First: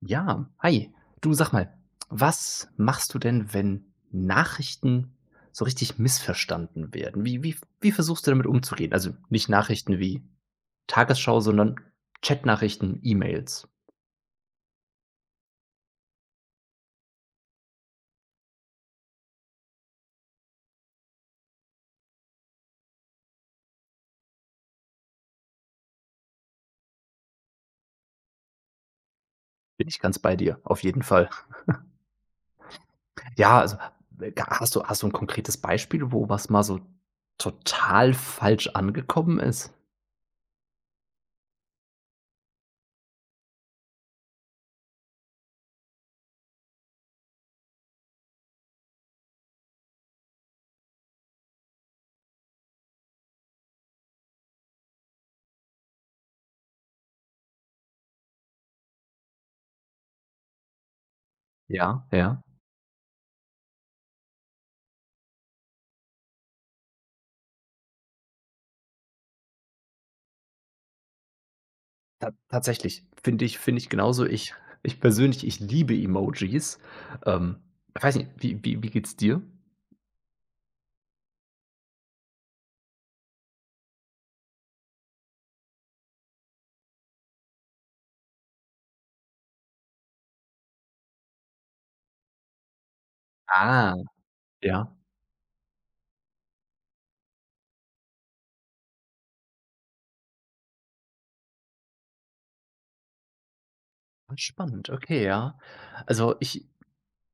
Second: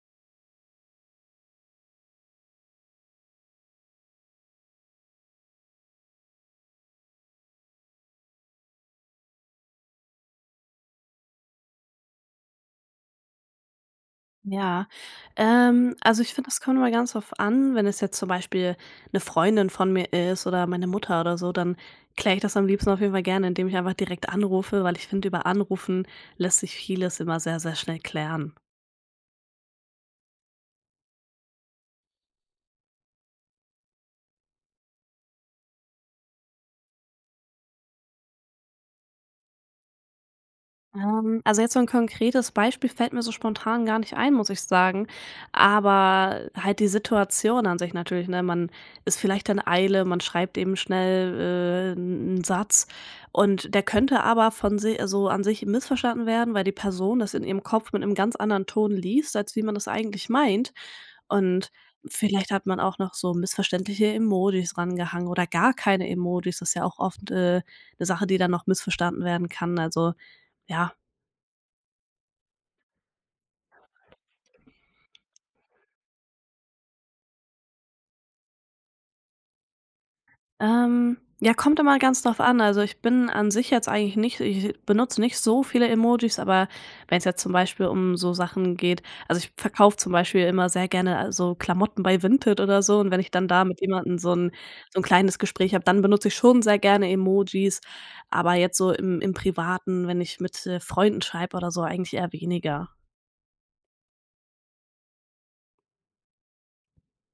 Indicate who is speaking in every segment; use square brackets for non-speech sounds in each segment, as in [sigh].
Speaker 1: Ja, hi. Du sag mal, was machst du denn, wenn Nachrichten so richtig missverstanden werden? Wie versuchst du damit umzugehen? Also, nicht Nachrichten wie Tagesschau, sondern Chatnachrichten, E-Mails.
Speaker 2: Ja, also ich finde, das kommt immer ganz drauf an. Wenn es jetzt zum Beispiel eine Freundin von mir ist oder meine Mutter oder so, dann kläre ich das am liebsten auf jeden Fall gerne, indem ich einfach direkt anrufe, weil ich finde, über Anrufen lässt sich vieles immer sehr, sehr schnell klären.
Speaker 1: Bin ich ganz bei dir, auf jeden Fall. Ja, also, äh, hast du ein konkretes Beispiel, wo was mal so total falsch angekommen ist?
Speaker 2: Also jetzt so ein konkretes Beispiel fällt mir so spontan gar nicht ein, muss ich sagen. Aber halt die Situation an sich natürlich, ne? Man ist vielleicht in Eile, man schreibt eben schnell, 'n Satz, und der könnte aber von si so an sich missverstanden werden, weil die Person das in ihrem Kopf mit einem ganz anderen Ton liest, als wie man das eigentlich meint. Und
Speaker 1: Ja, ja.
Speaker 2: vielleicht hat man auch noch so missverständliche Emojis rangehangen oder gar keine Emojis. Das ist ja auch oft, 'ne Sache, die dann noch missverstanden werden kann. Also, ja.
Speaker 1: Ta tatsächlich, finde ich genauso. Ich persönlich, ich liebe Emojis. Ähm, ich weiß nicht, wie geht's dir?
Speaker 2: Ja, kommt immer ganz drauf an. Also, ich bin an sich jetzt eigentlich nicht, ich benutze nicht so viele Emojis, aber wenn es jetzt zum Beispiel um so Sachen geht, also, ich verkaufe zum Beispiel immer sehr gerne so Klamotten bei Vinted oder so, und wenn ich dann da mit
Speaker 1: Ah,
Speaker 2: jemandem so ein
Speaker 1: ja.
Speaker 2: so ein kleines Gespräch habe, dann benutze ich schon sehr gerne Emojis, aber jetzt so im Privaten, wenn ich mit, Freunden schreibe oder so, eigentlich eher weniger.
Speaker 1: Ah, spannend, okay, ja. Also, ich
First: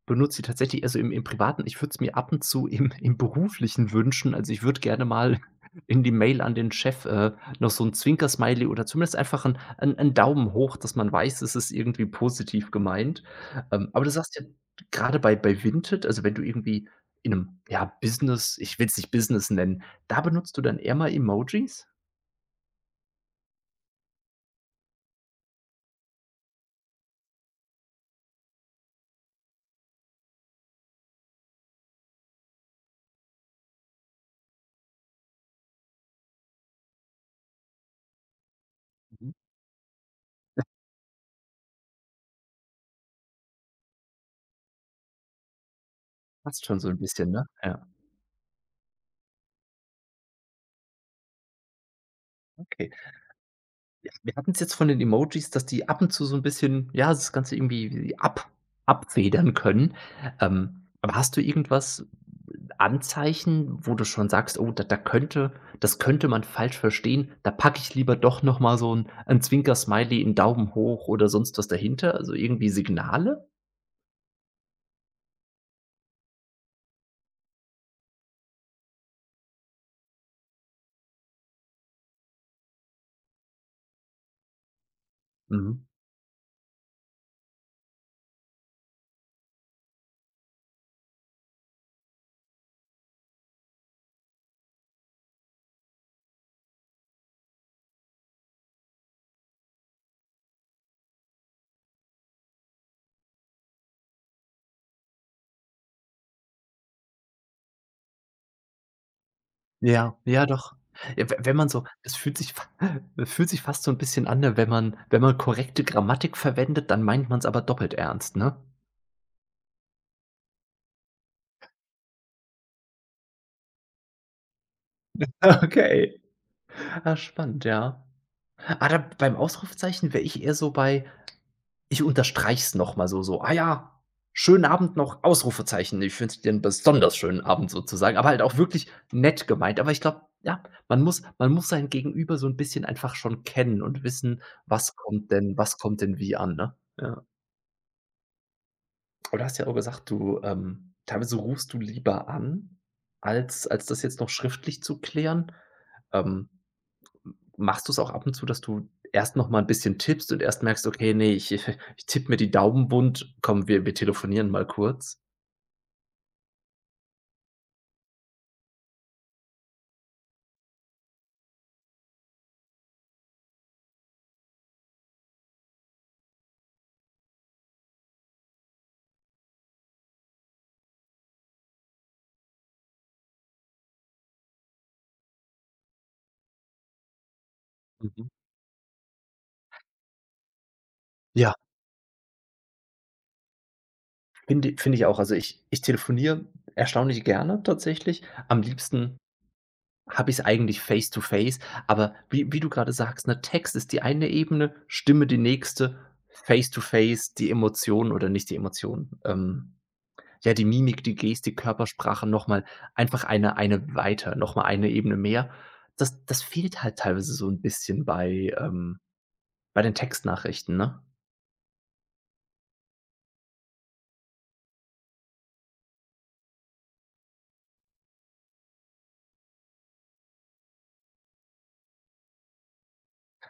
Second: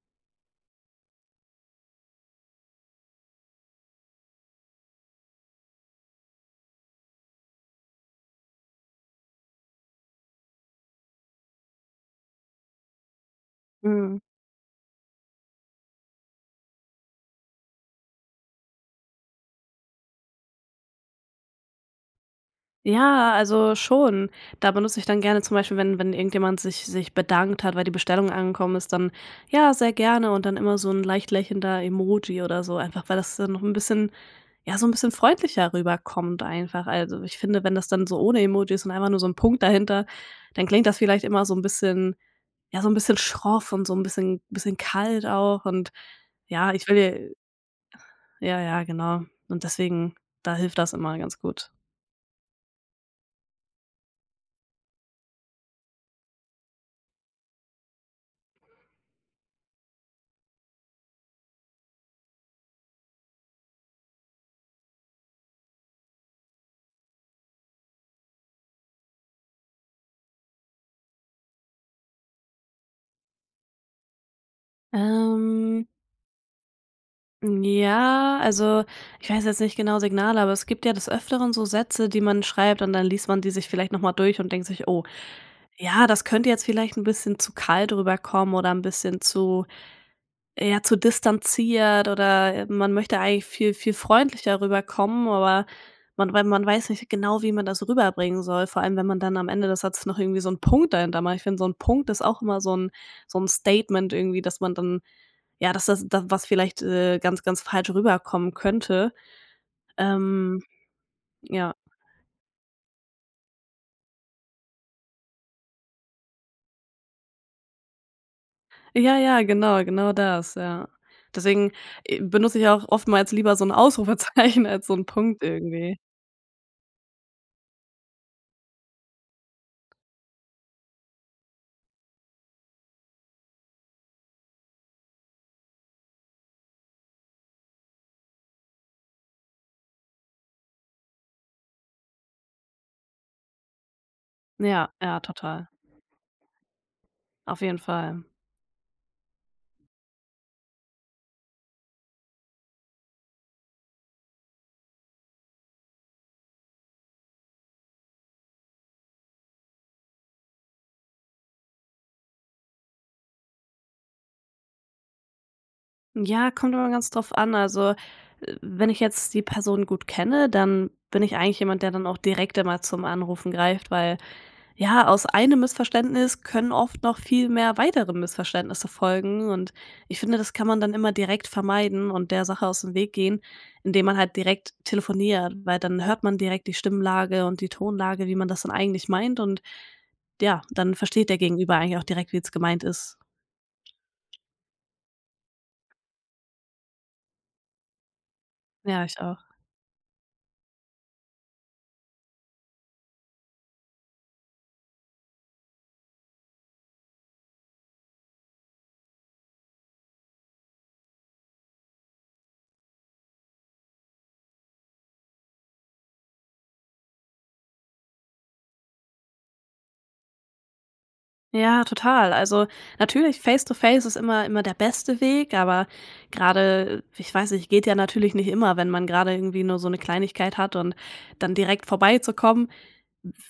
Speaker 1: benutze sie tatsächlich, also im Privaten. Ich würde es mir ab und zu im [laughs] im Beruflichen wünschen. Also, ich würde gerne mal [laughs] in die Mail an den Chef, noch so ein Zwinker-Smiley oder zumindest einfach ein 'n 'n Daumen hoch, dass man weiß, es ist irgendwie positiv gemeint. Aber du
Speaker 2: Mhm.
Speaker 1: sagst ja gerade bei Vinted, also, wenn du irgendwie in einem, ja, Business, ich will es nicht Business nennen, da benutzt du dann eher mal Emojis?
Speaker 2: Ja, also schon. Da benutze ich dann gerne zum Beispiel, wenn irgendjemand sich bedankt hat, weil die Bestellung angekommen ist, dann: „Ja, sehr gerne“, und dann immer so ein leicht lächelnder Emoji oder so, einfach weil das dann noch ein bisschen, ja, so ein bisschen freundlicher rüberkommt einfach. Also, ich finde, wenn das dann so ohne Emojis und einfach nur so
Speaker 1: Mhm.
Speaker 2: ein Punkt dahinter, dann klingt das vielleicht immer so ein bisschen, ja, so ein bisschen schroff und so ein bisschen kalt auch, und
Speaker 1: Passt
Speaker 2: ja,
Speaker 1: schon
Speaker 2: ich
Speaker 1: so ein bisschen,
Speaker 2: will,
Speaker 1: ne? Ja,
Speaker 2: ja, ja, genau. Und deswegen, da hilft das immer ganz gut.
Speaker 1: okay. Wir hatten es jetzt von den Emojis, dass die ab und zu so ein bisschen, ja, das Ganze irgendwie ab abfedern können. Aber hast du irgendwas, Anzeichen, wo du schon sagst: „Oh, da da könnte das könnte man falsch verstehen. Da packe ich lieber doch noch mal so ein Zwinker-Smiley, 'n Daumen hoch oder sonst was dahinter?“ Also, irgendwie Signale?
Speaker 2: Ähm Ja, also, ich weiß jetzt nicht genau Signale, aber es gibt ja des Öfteren so Sätze, die man schreibt, und dann liest man die sich vielleicht noch mal durch und denkt sich: „Oh,
Speaker 1: Mhm.
Speaker 2: ja, das könnte jetzt vielleicht ein bisschen zu kalt rüberkommen oder ein bisschen zu“, ja, zu distanziert, oder, man möchte eigentlich viel, viel freundlicher rüberkommen, aber man weil man weiß nicht genau, wie man das rüberbringen soll, vor allem, wenn man dann am Ende des Satzes noch irgendwie so einen Punkt dahinter macht. Ich finde, so ein Punkt ist auch immer so ein Statement irgendwie, dass man dann, ja, dass das da was vielleicht, ganz, ganz falsch rüberkommen könnte.
Speaker 1: Ja, ja,
Speaker 2: Ähm,
Speaker 1: doch. Ja, we wenn man
Speaker 2: ja.
Speaker 1: so, es fühlt sich fa [laughs] es fühlt sich fast so ein bisschen an, ne, wenn man korrekte Grammatik verwendet, dann meint man es aber doppelt ernst, ne?
Speaker 2: Ja, ja, genau, genau das, ja. Deswegen, benutze ich auch oftmals lieber so ein Ausrufezeichen [laughs] als so ein Punkt
Speaker 1: [laughs]
Speaker 2: irgendwie.
Speaker 1: Okay. Ah, spannend, ja. Ah, da beim Ausrufezeichen wäre ich eher so bei: „Ich unterstreich's noch mal so so. Ah ja, schönen Abend noch, Ausrufezeichen. Ich wünsche dir 'n besonders schönen Abend“, sozusagen, aber halt auch wirklich nett gemeint. Aber ich glaube, ja, man muss sein Gegenüber so ein bisschen einfach schon kennen und wissen,
Speaker 2: Ja,
Speaker 1: was
Speaker 2: ja,
Speaker 1: kommt denn
Speaker 2: total.
Speaker 1: was kommt denn wie an, ne? Ja.
Speaker 2: Auf jeden Fall.
Speaker 1: Aber du hast ja auch gesagt, du teilweise rufst du lieber an, als das jetzt noch schriftlich zu klären. Ähm machst du es auch ab und zu, dass du erst noch mal 'n bisschen tippst und erst merkst: „Okay, ne, ich [laughs] ich tippe mir die Daumen wund. Komm, wir telefonieren mal kurz?“
Speaker 2: Ja, kommt immer ganz drauf an. Also, wenn ich jetzt die Person gut kenne, dann bin ich eigentlich jemand, der dann auch direkt immer zum Anrufen greift, weil, ja, aus einem Missverständnis können oft noch viel mehr weitere Missverständnisse folgen. Und ich finde, das kann man dann immer direkt vermeiden und der Sache aus dem Weg gehen, indem man halt direkt telefoniert, weil dann hört man direkt die Stimmlage und die Tonlage,
Speaker 1: Mhm.
Speaker 2: wie man das dann eigentlich meint. Und ja, dann versteht der
Speaker 1: Ja.
Speaker 2: Gegenüber eigentlich auch direkt, wie es gemeint ist.
Speaker 1: Finde ich auch. Also, ich telefoniere erstaunlich gerne tatsächlich. Am
Speaker 2: Ja,
Speaker 1: liebsten
Speaker 2: ich auch.
Speaker 1: habe ich's eigentlich face to face, aber wie du grade sagst, ne, Text ist die eine Ebene, Stimme die nächste, face to face die Emotionen, oder nicht die Emotionen. Ja, die Mimik, die Gestik, Körpersprache noch mal einfach eine weiter, noch mal eine Ebene mehr. Das fehlt halt teilweise so ein bisschen bei, bei den Textnachrichten, ne?
Speaker 2: Ja, total. Also, natürlich Face to Face ist immer der beste Weg, aber gerade, ich weiß nicht, geht ja natürlich nicht immer, wenn man gerade irgendwie nur so eine Kleinigkeit hat und dann direkt vorbeizukommen.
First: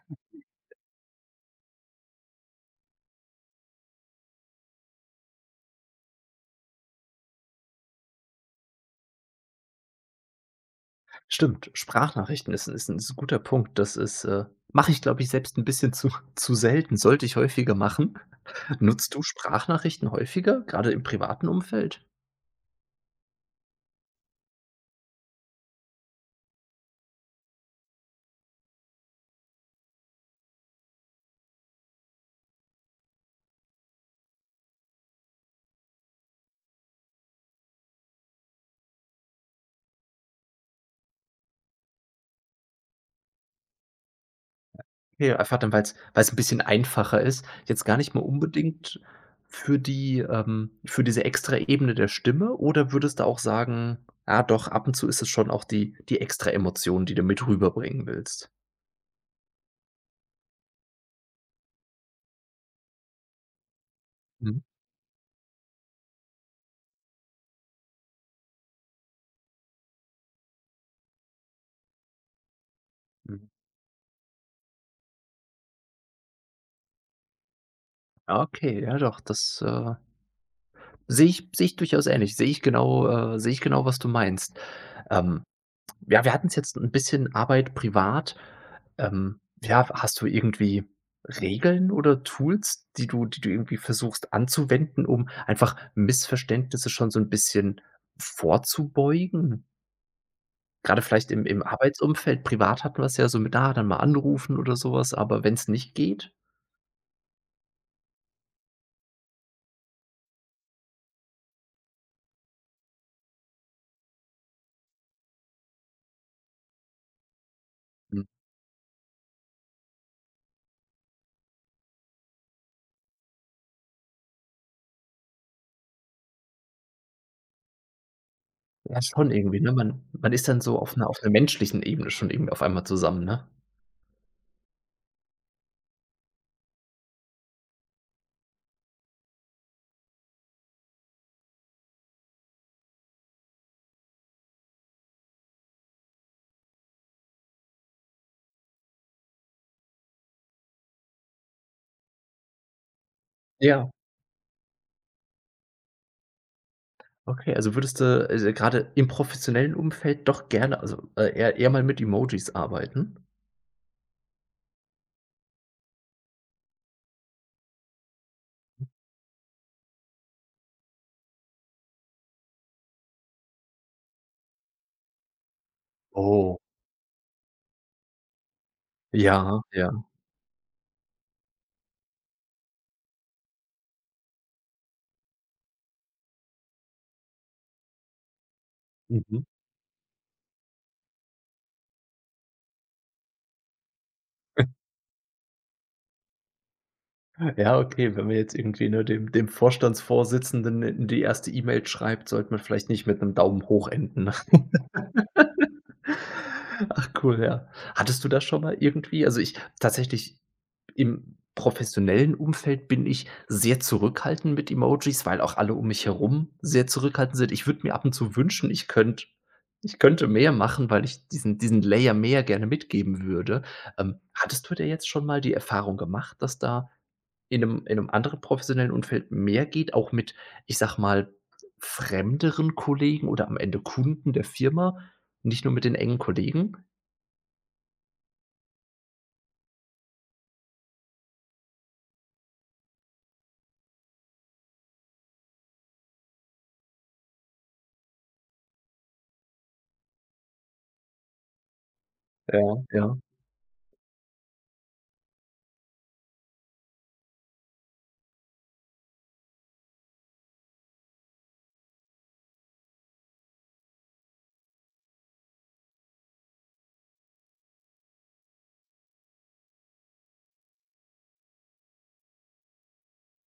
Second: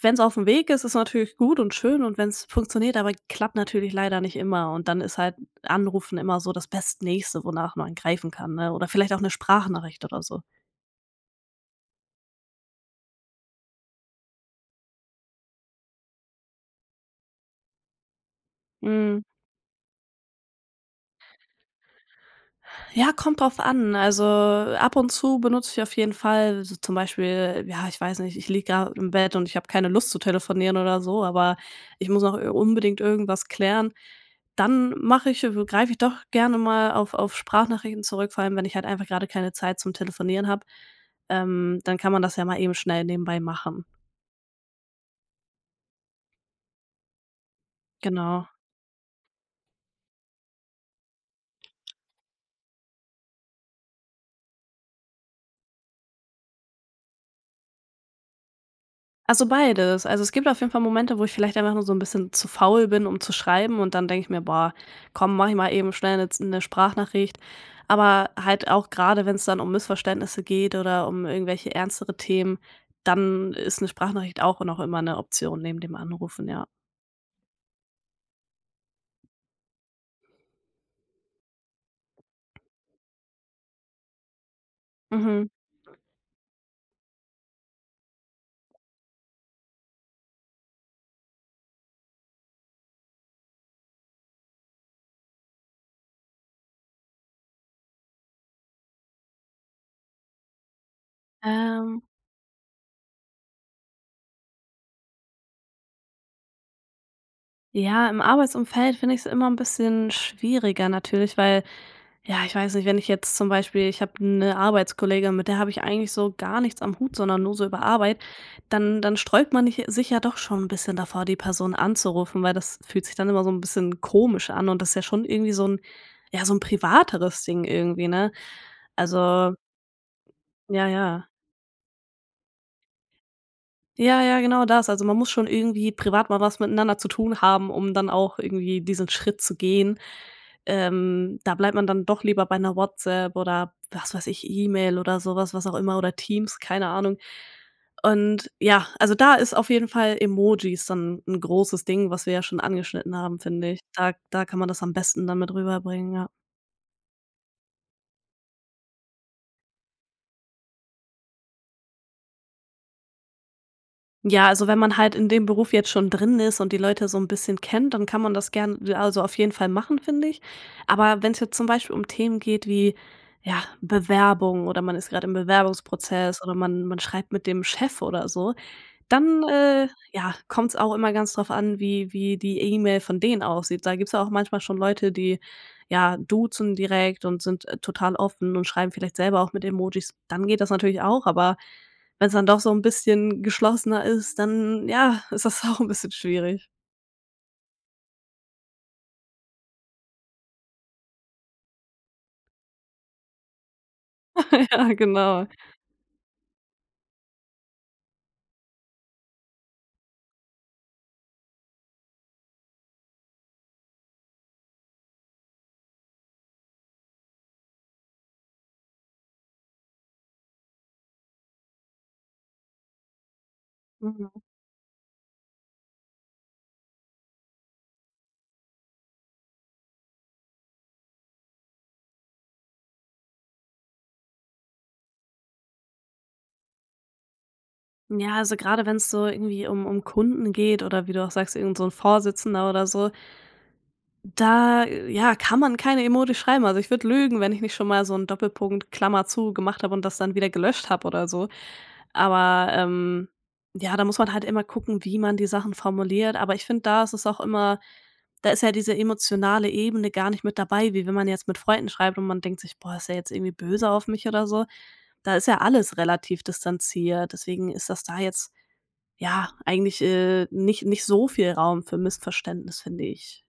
Speaker 2: Wenn es auf dem Weg ist, ist natürlich gut und schön, und wenn es funktioniert, aber klappt natürlich leider nicht immer, und dann ist halt Anrufen immer so das Bestnächste, wonach man greifen kann, ne? Oder vielleicht auch eine Sprachnachricht oder so.
Speaker 1: Stimmt, Sprachnachrichten ist 'n ist ein ist 'n guter Punkt. Mache ich, glaube ich, selbst ein bisschen zu [laughs] zu selten, sollte ich häufiger machen. [laughs] Nutzt du
Speaker 2: Mhm.
Speaker 1: Sprachnachrichten häufiger, gerade im privaten Umfeld?
Speaker 2: Ja, kommt drauf an. Also, ab und zu benutze ich auf jeden Fall so, zum Beispiel, ja, ich weiß nicht, ich liege gerade im Bett und ich habe keine Lust zu telefonieren oder so, aber ich muss noch ir unbedingt irgendwas klären. Dann mache ich greife ich doch gerne mal auf Sprachnachrichten zurück, vor allem, wenn ich halt einfach gerade keine Zeit zum Telefonieren habe. Dann kann man das ja mal eben schnell nebenbei machen.
Speaker 1: Ja, einfach dann, weil es 'n bisschen einfacher ist. Jetzt gar nicht mal
Speaker 2: Genau.
Speaker 1: unbedingt für diese extra Ebene der Stimme, oder würdest du auch sagen: „Ah doch, ab und zu ist es schon auch die extra Emotion, die du mit rüberbringen willst?“
Speaker 2: Also beides. Also, es gibt auf jeden Fall Momente, wo ich vielleicht einfach nur so ein bisschen zu faul bin, um zu schreiben, und dann denke ich mir:
Speaker 1: Mhm,
Speaker 2: „Boah, komm, mache ich mal eben schnell eine Z 'ne Sprachnachricht.“ Aber halt auch gerade, wenn es dann um Missverständnisse geht oder um irgendwelche ernstere Themen,
Speaker 1: mhm.
Speaker 2: dann ist eine Sprachnachricht auch noch immer eine Option neben dem Anrufen, ja.
Speaker 1: Ah, okay, ja doch, das, sehe ich durchaus ähnlich. Sehe ich genau, was du meinst. Ähm,
Speaker 2: Mhm.
Speaker 1: Ja, wir hatten es jetzt ein bisschen Arbeit, privat. Ja, hast du irgendwie Regeln oder Tools, die du irgendwie versuchst anzuwenden, um einfach Missverständnisse schon so ein bisschen vorzubeugen? Gerade vielleicht im
Speaker 2: Ähm
Speaker 1: Arbeitsumfeld, privat hatten wir es ja so mit, da dann mal anrufen oder sowas. Aber wenn es nicht geht.
Speaker 2: Ja, im Arbeitsumfeld finde ich es immer ein bisschen schwieriger natürlich, weil, ja, ich weiß nicht, wenn ich jetzt zum Beispiel, ich habe eine Arbeitskollegin, mit der habe ich eigentlich so gar nichts am Hut, sondern nur so über Arbeit,
Speaker 1: Mhm.
Speaker 2: dann sträubt man dich sich ja doch schon ein bisschen davor, die Person anzurufen, weil das fühlt sich dann immer so ein bisschen komisch an, und das ist ja schon irgendwie so ein ja, so ein privateres Ding irgendwie, ne?
Speaker 1: Ja, schon
Speaker 2: Also,
Speaker 1: irgendwie, ne? Man ist dann so
Speaker 2: ja,
Speaker 1: auf 'ner
Speaker 2: ja.
Speaker 1: menschlichen Ebene schon irgendwie auf einmal zusammen, ne?
Speaker 2: Ja, ja, genau das. Also, man muss schon irgendwie privat mal was miteinander zu tun haben, um dann auch irgendwie diesen Schritt zu gehen. Da bleibt man dann doch lieber bei einer WhatsApp oder was weiß ich, E-Mail oder sowas, was auch immer, oder Teams, keine Ahnung. Und ja, also, da ist auf jeden Fall Emojis dann ein großes Ding, was wir ja schon angeschnitten haben, finde ich.
Speaker 1: Ja.
Speaker 2: Da kann man das am besten dann mit rüberbringen, ja.
Speaker 1: Okay, also würdest du, grade im professionellen Umfeld doch gerne, also, eher mal mit Emojis arbeiten?
Speaker 2: Ja, also wenn man halt in dem Beruf jetzt schon drin ist und die Leute so ein bisschen kennt, dann kann man das gern, also auf jeden Fall, machen, finde ich. Aber wenn es jetzt zum Beispiel um Themen geht wie, ja, Bewerbung, oder man ist gerade im Bewerbungsprozess oder
Speaker 1: Oh.
Speaker 2: man schreibt mit dem Chef oder so, dann,
Speaker 1: Ja, ja.
Speaker 2: ja, kommt's auch immer ganz drauf an, wie die E-Mail von denen aussieht. Da gibt's ja auch manchmal schon Leute, die, ja, duzen direkt und sind, total offen und schreiben vielleicht selber
Speaker 1: Mhm.
Speaker 2: auch mit Emojis. Dann geht das natürlich auch, aber wenn es dann doch so ein bisschen geschlossener ist, dann, ja, [laughs] ist das auch ein bisschen schwierig.
Speaker 1: Ja, okay, wenn man jetzt irgendwie, ne, dem Vorstandsvorsitzenden in die erste E-Mail schreibt, sollte man vielleicht nicht mit einem Daumen hoch enden.
Speaker 2: [laughs]
Speaker 1: [laughs]
Speaker 2: Ja, genau.
Speaker 1: Ach cool, ja. Hattest du das schon mal irgendwie? Also, ich tatsächlich Im professionellen Umfeld bin ich sehr zurückhaltend mit Emojis, weil auch alle um mich herum sehr zurückhaltend sind. Ich würde mir ab und zu wünschen, ich könnte mehr machen, weil ich diesen Layer mehr gerne mitgeben würde.
Speaker 2: Mhm.
Speaker 1: Hattest du da jetzt schon mal die Erfahrung gemacht, dass da in 'nem anderen professionellen Umfeld mehr geht, auch mit, ich sage mal, fremderen Kollegen oder am Ende Kunden der Firma, nicht nur mit den engen Kollegen?
Speaker 2: Ja, also gerade wenn es so irgendwie um Kunden geht oder wie du auch sagst, irgend so ein Vorsitzender oder so. Da, ja, kann man keine Emoji schreiben. Also, ich würde lügen, wenn ich nicht schon mal so einen Doppelpunkt, Klammer zu gemacht habe und das dann wieder gelöscht habe oder so.
Speaker 1: Ja.
Speaker 2: Aber,
Speaker 1: Ja.
Speaker 2: ja, da muss man halt immer gucken, wie man die Sachen formuliert. Aber ich finde, da ist es auch immer, da ist ja diese emotionale Ebene gar nicht mit dabei, wie wenn man jetzt mit Freunden schreibt und man denkt sich: „Boah, ist er jetzt irgendwie böse auf mich oder so?“ Da ist ja alles relativ distanziert. Deswegen ist das da jetzt, ja, eigentlich, nicht so viel Raum für Missverständnis, finde ich.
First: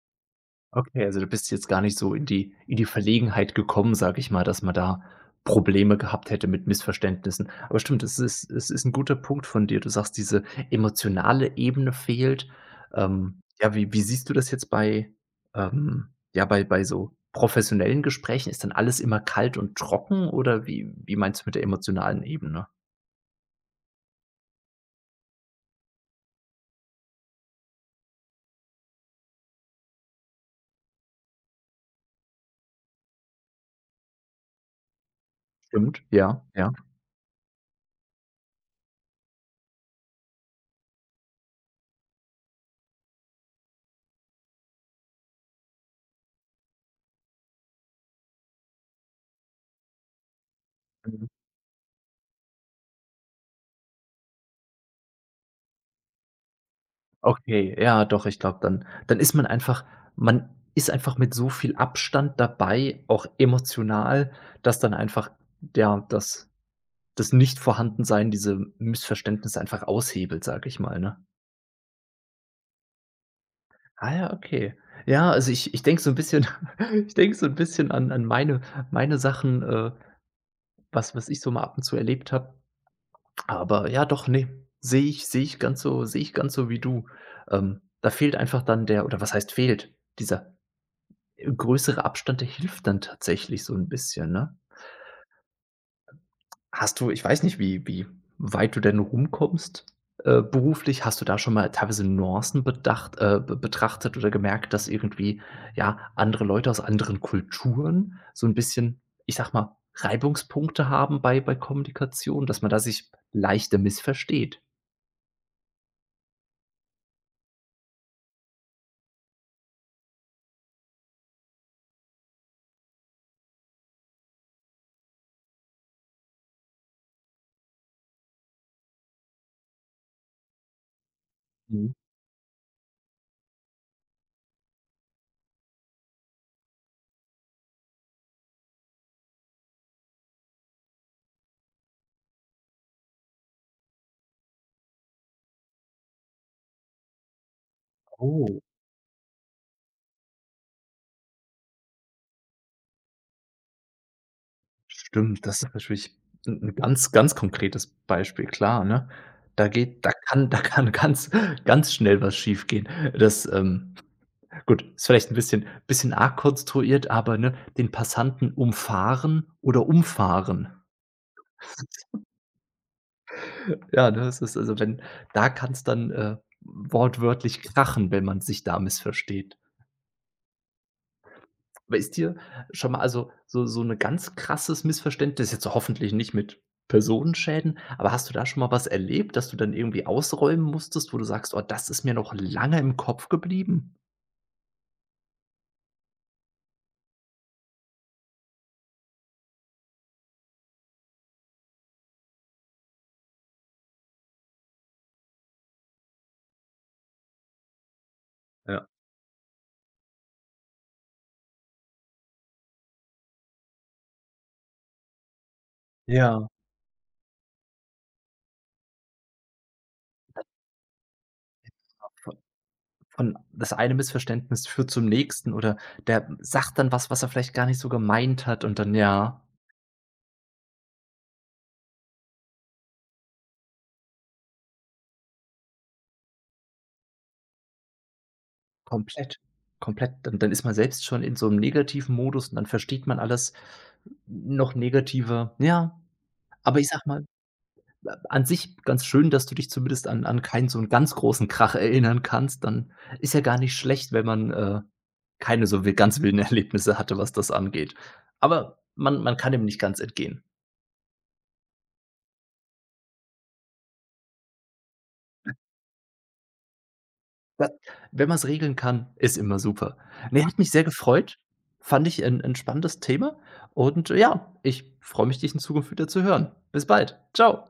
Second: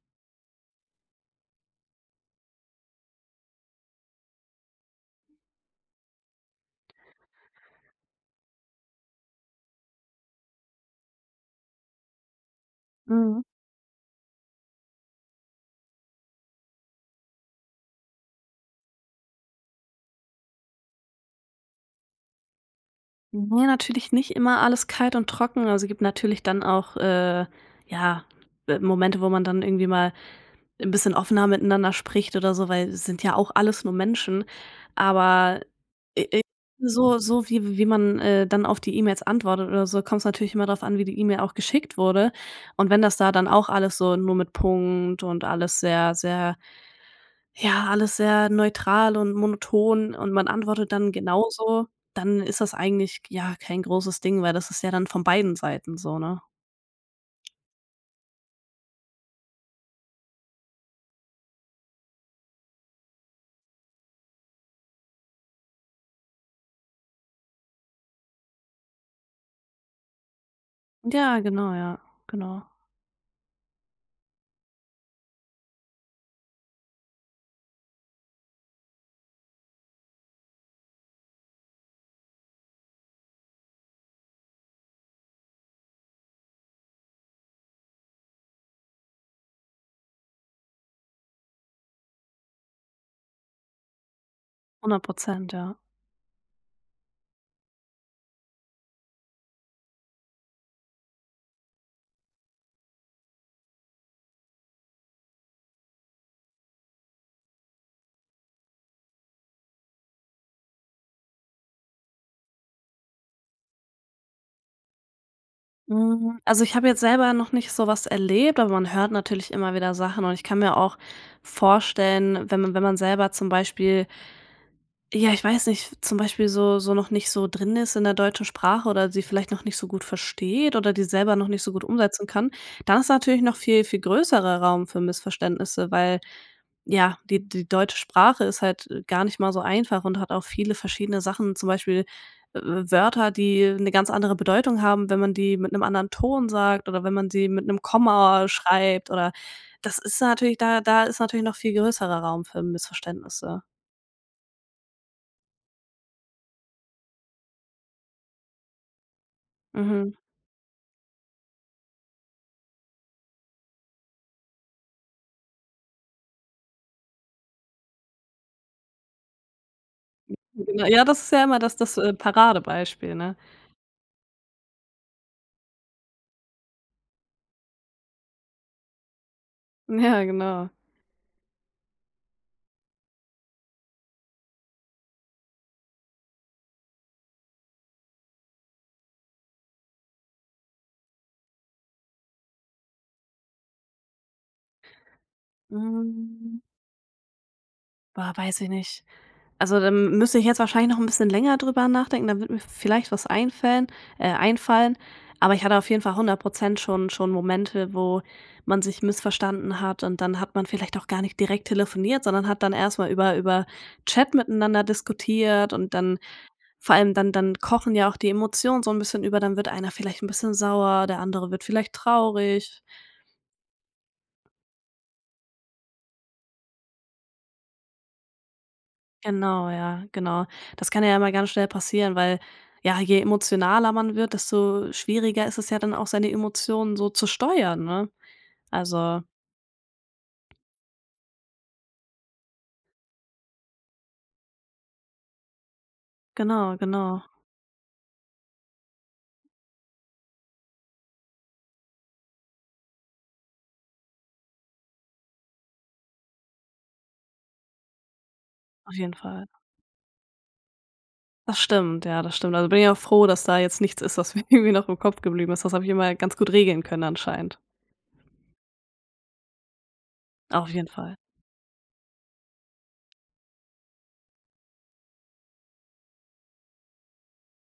Speaker 1: Okay, also du bist jetzt gar nicht so in die Verlegenheit gekommen, sage ich mal, dass man da Probleme gehabt hätte mit Missverständnissen. Aber stimmt, es ist ein guter Punkt von dir. Du sagst, diese emotionale Ebene fehlt.
Speaker 2: Mhm.
Speaker 1: Ja, wie siehst du das jetzt bei, ähm, ja, bei so professionellen Gesprächen? Ist dann alles immer kalt und trocken, oder wie meinst du mit der emotionalen Ebene?
Speaker 2: Nee, natürlich nicht immer alles kalt und trocken. Also, gibt natürlich dann auch, ja, Momente, wo man dann irgendwie mal ein bisschen offener miteinander spricht oder so, weil es sind ja auch alles nur Menschen. Aber
Speaker 1: Stimmt,
Speaker 2: i
Speaker 1: ja,
Speaker 2: i
Speaker 1: ja.
Speaker 2: so so wie wie man, dann auf die E-Mails antwortet oder so, kommt es natürlich immer darauf an, wie die E-Mail auch geschickt wurde. Und wenn das da dann auch alles so nur mit Punkt und alles sehr, sehr, ja, alles sehr neutral und monoton, und man antwortet dann genauso, dann ist das eigentlich, ja, kein großes Ding, weil das ist ja dann von beiden Seiten so, ne?
Speaker 1: Okay, ja, doch, ich glaube, dann ist man einfach man ist einfach mit so viel Abstand dabei, auch emotional, dass dann einfach, ja, das Nichtvorhandensein diese Missverständnisse einfach aushebelt, sage ich mal, ne?
Speaker 2: Ja, genau, ja, genau.
Speaker 1: Ah ja, okay. Ja, also ich denke so ein bisschen [laughs] ich denke so ein bisschen an meine Sachen, was ich so mal ab und zu erlebt habe. Aber ja, doch, ne, sehe ich ganz so wie du. Da fehlt einfach dann der oder was heißt fehlt? Dieser. Größere Abstände hilft dann tatsächlich so 'n bisschen, ne?
Speaker 2: 100%, ja.
Speaker 1: Hast du, ich weiß nicht, wie weit du denn rumkommst, beruflich. Hast du da schon mal teilweise Nuancen bedacht be betrachtet oder gemerkt, dass irgendwie, ja, andere Leute aus anderen Kulturen so 'n bisschen, ich sage mal, Reibungspunkte haben bei Kommunikation, dass man da sich leichter missversteht?
Speaker 2: Hm, also, ich habe jetzt selber noch nicht so was erlebt, aber man hört natürlich immer wieder Sachen, und ich kann mir auch vorstellen, wenn man selber zum Beispiel, ja, ich weiß nicht, zum Beispiel so noch nicht so drin ist in der deutschen Sprache oder sie vielleicht noch nicht so gut versteht oder die selber noch nicht so gut
Speaker 1: Mhm.
Speaker 2: umsetzen kann, dann ist natürlich noch viel, viel größerer Raum für Missverständnisse, weil, ja, die deutsche Sprache ist halt, gar nicht mal so einfach und hat auch viele verschiedene Sachen, zum Beispiel, Wörter, die eine ganz andere Bedeutung haben, wenn man die mit einem anderen Ton sagt oder wenn man sie mit einem Komma
Speaker 1: Oh.
Speaker 2: schreibt oder, das ist natürlich, da ist natürlich noch viel größerer Raum für Missverständnisse.
Speaker 1: Stimmt, das ist natürlich 'n ganz, ganz konkretes Beispiel, klar, ne? Da
Speaker 2: Mhm.
Speaker 1: kann [laughs] da kann ganz ganz schnell was schiefgehen. Das, gut, ist vielleicht 'n bisschen arg konstruiert, aber, ne, den Passanten umfahren oder umfahren.
Speaker 2: Genau. Ja, das ist ja immer
Speaker 1: [laughs]
Speaker 2: Paradebeispiel, ne?
Speaker 1: Ja, ne, das ist also wenn da kann's dann, wortwörtlich krachen, wenn man sich da missversteht.
Speaker 2: Ja, genau.
Speaker 1: Aber ist dir schon mal, also, so 'ne ganz krasses Missverständnis, jetzt hoffentlich nicht mit Personenschäden, aber hast du da schon mal was erlebt, dass du dann irgendwie ausräumen musstest, wo du sagst: „Oh, das ist mir noch lange im Kopf geblieben?“
Speaker 2: Hm, boah, weiß ich nicht. Also, dann müsste ich jetzt wahrscheinlich noch 'n bisschen länger drüber nachdenken, dann würde mir vielleicht was einfällen einfallen. Aber ich hatte auf jeden Fall 100% schon Momente, wo man
Speaker 1: Ja.
Speaker 2: sich missverstanden hat, und dann hat man vielleicht auch gar nicht direkt telefoniert, sondern hat dann erst mal über Chat miteinander diskutiert, und dann,
Speaker 1: Ja.
Speaker 2: vor allem, dann kochen ja auch die Emotionen so 'n bisschen über, dann wird einer vielleicht 'n bisschen sauer, der andere wird vielleicht
Speaker 1: Von
Speaker 2: traurig.
Speaker 1: von das eine Missverständnis führt zum nächsten, oder der sagt dann was, was er vielleicht gar nicht so gemeint hat, und dann, ja,
Speaker 2: Genau, ja, genau. Das kann ja immer ganz schnell passieren, weil, ja, je emotionaler man wird, desto schwieriger ist es ja dann auch, seine Emotionen so zu steuern, ne? Also,
Speaker 1: komplett, komplett. Dann ist man selbst schon in so einem negativen Modus und dann versteht man alles noch negativer. Ja,
Speaker 2: genau,
Speaker 1: aber ich sag
Speaker 2: genau,
Speaker 1: mal, an sich ganz schön, dass du dich zumindest an keinen so 'n ganz großen Krach erinnern kannst. Dann ist ja gar nicht schlecht, wenn man, keine so wi ganz wilden [laughs] Erlebnisse hatte, was das angeht. Aber
Speaker 2: auf jeden
Speaker 1: man
Speaker 2: Fall.
Speaker 1: kann dem nicht ganz entgehen.
Speaker 2: Das stimmt, ja, das stimmt. Also, bin ich auch froh, dass da jetzt nichts ist, was mir [laughs] irgendwie noch im Kopf geblieben ist. Das habe ich immer ganz gut regeln können, anscheinend.
Speaker 1: Ja, wenn man es regeln kann, ist immer super. Ne, hat
Speaker 2: Auf
Speaker 1: mich sehr
Speaker 2: jeden Fall.
Speaker 1: gefreut. Fand ich ein 'n spannendes Thema und ja, ich freue mich, dich in Zukunft wieder zu hören. Bis bald. Ciao.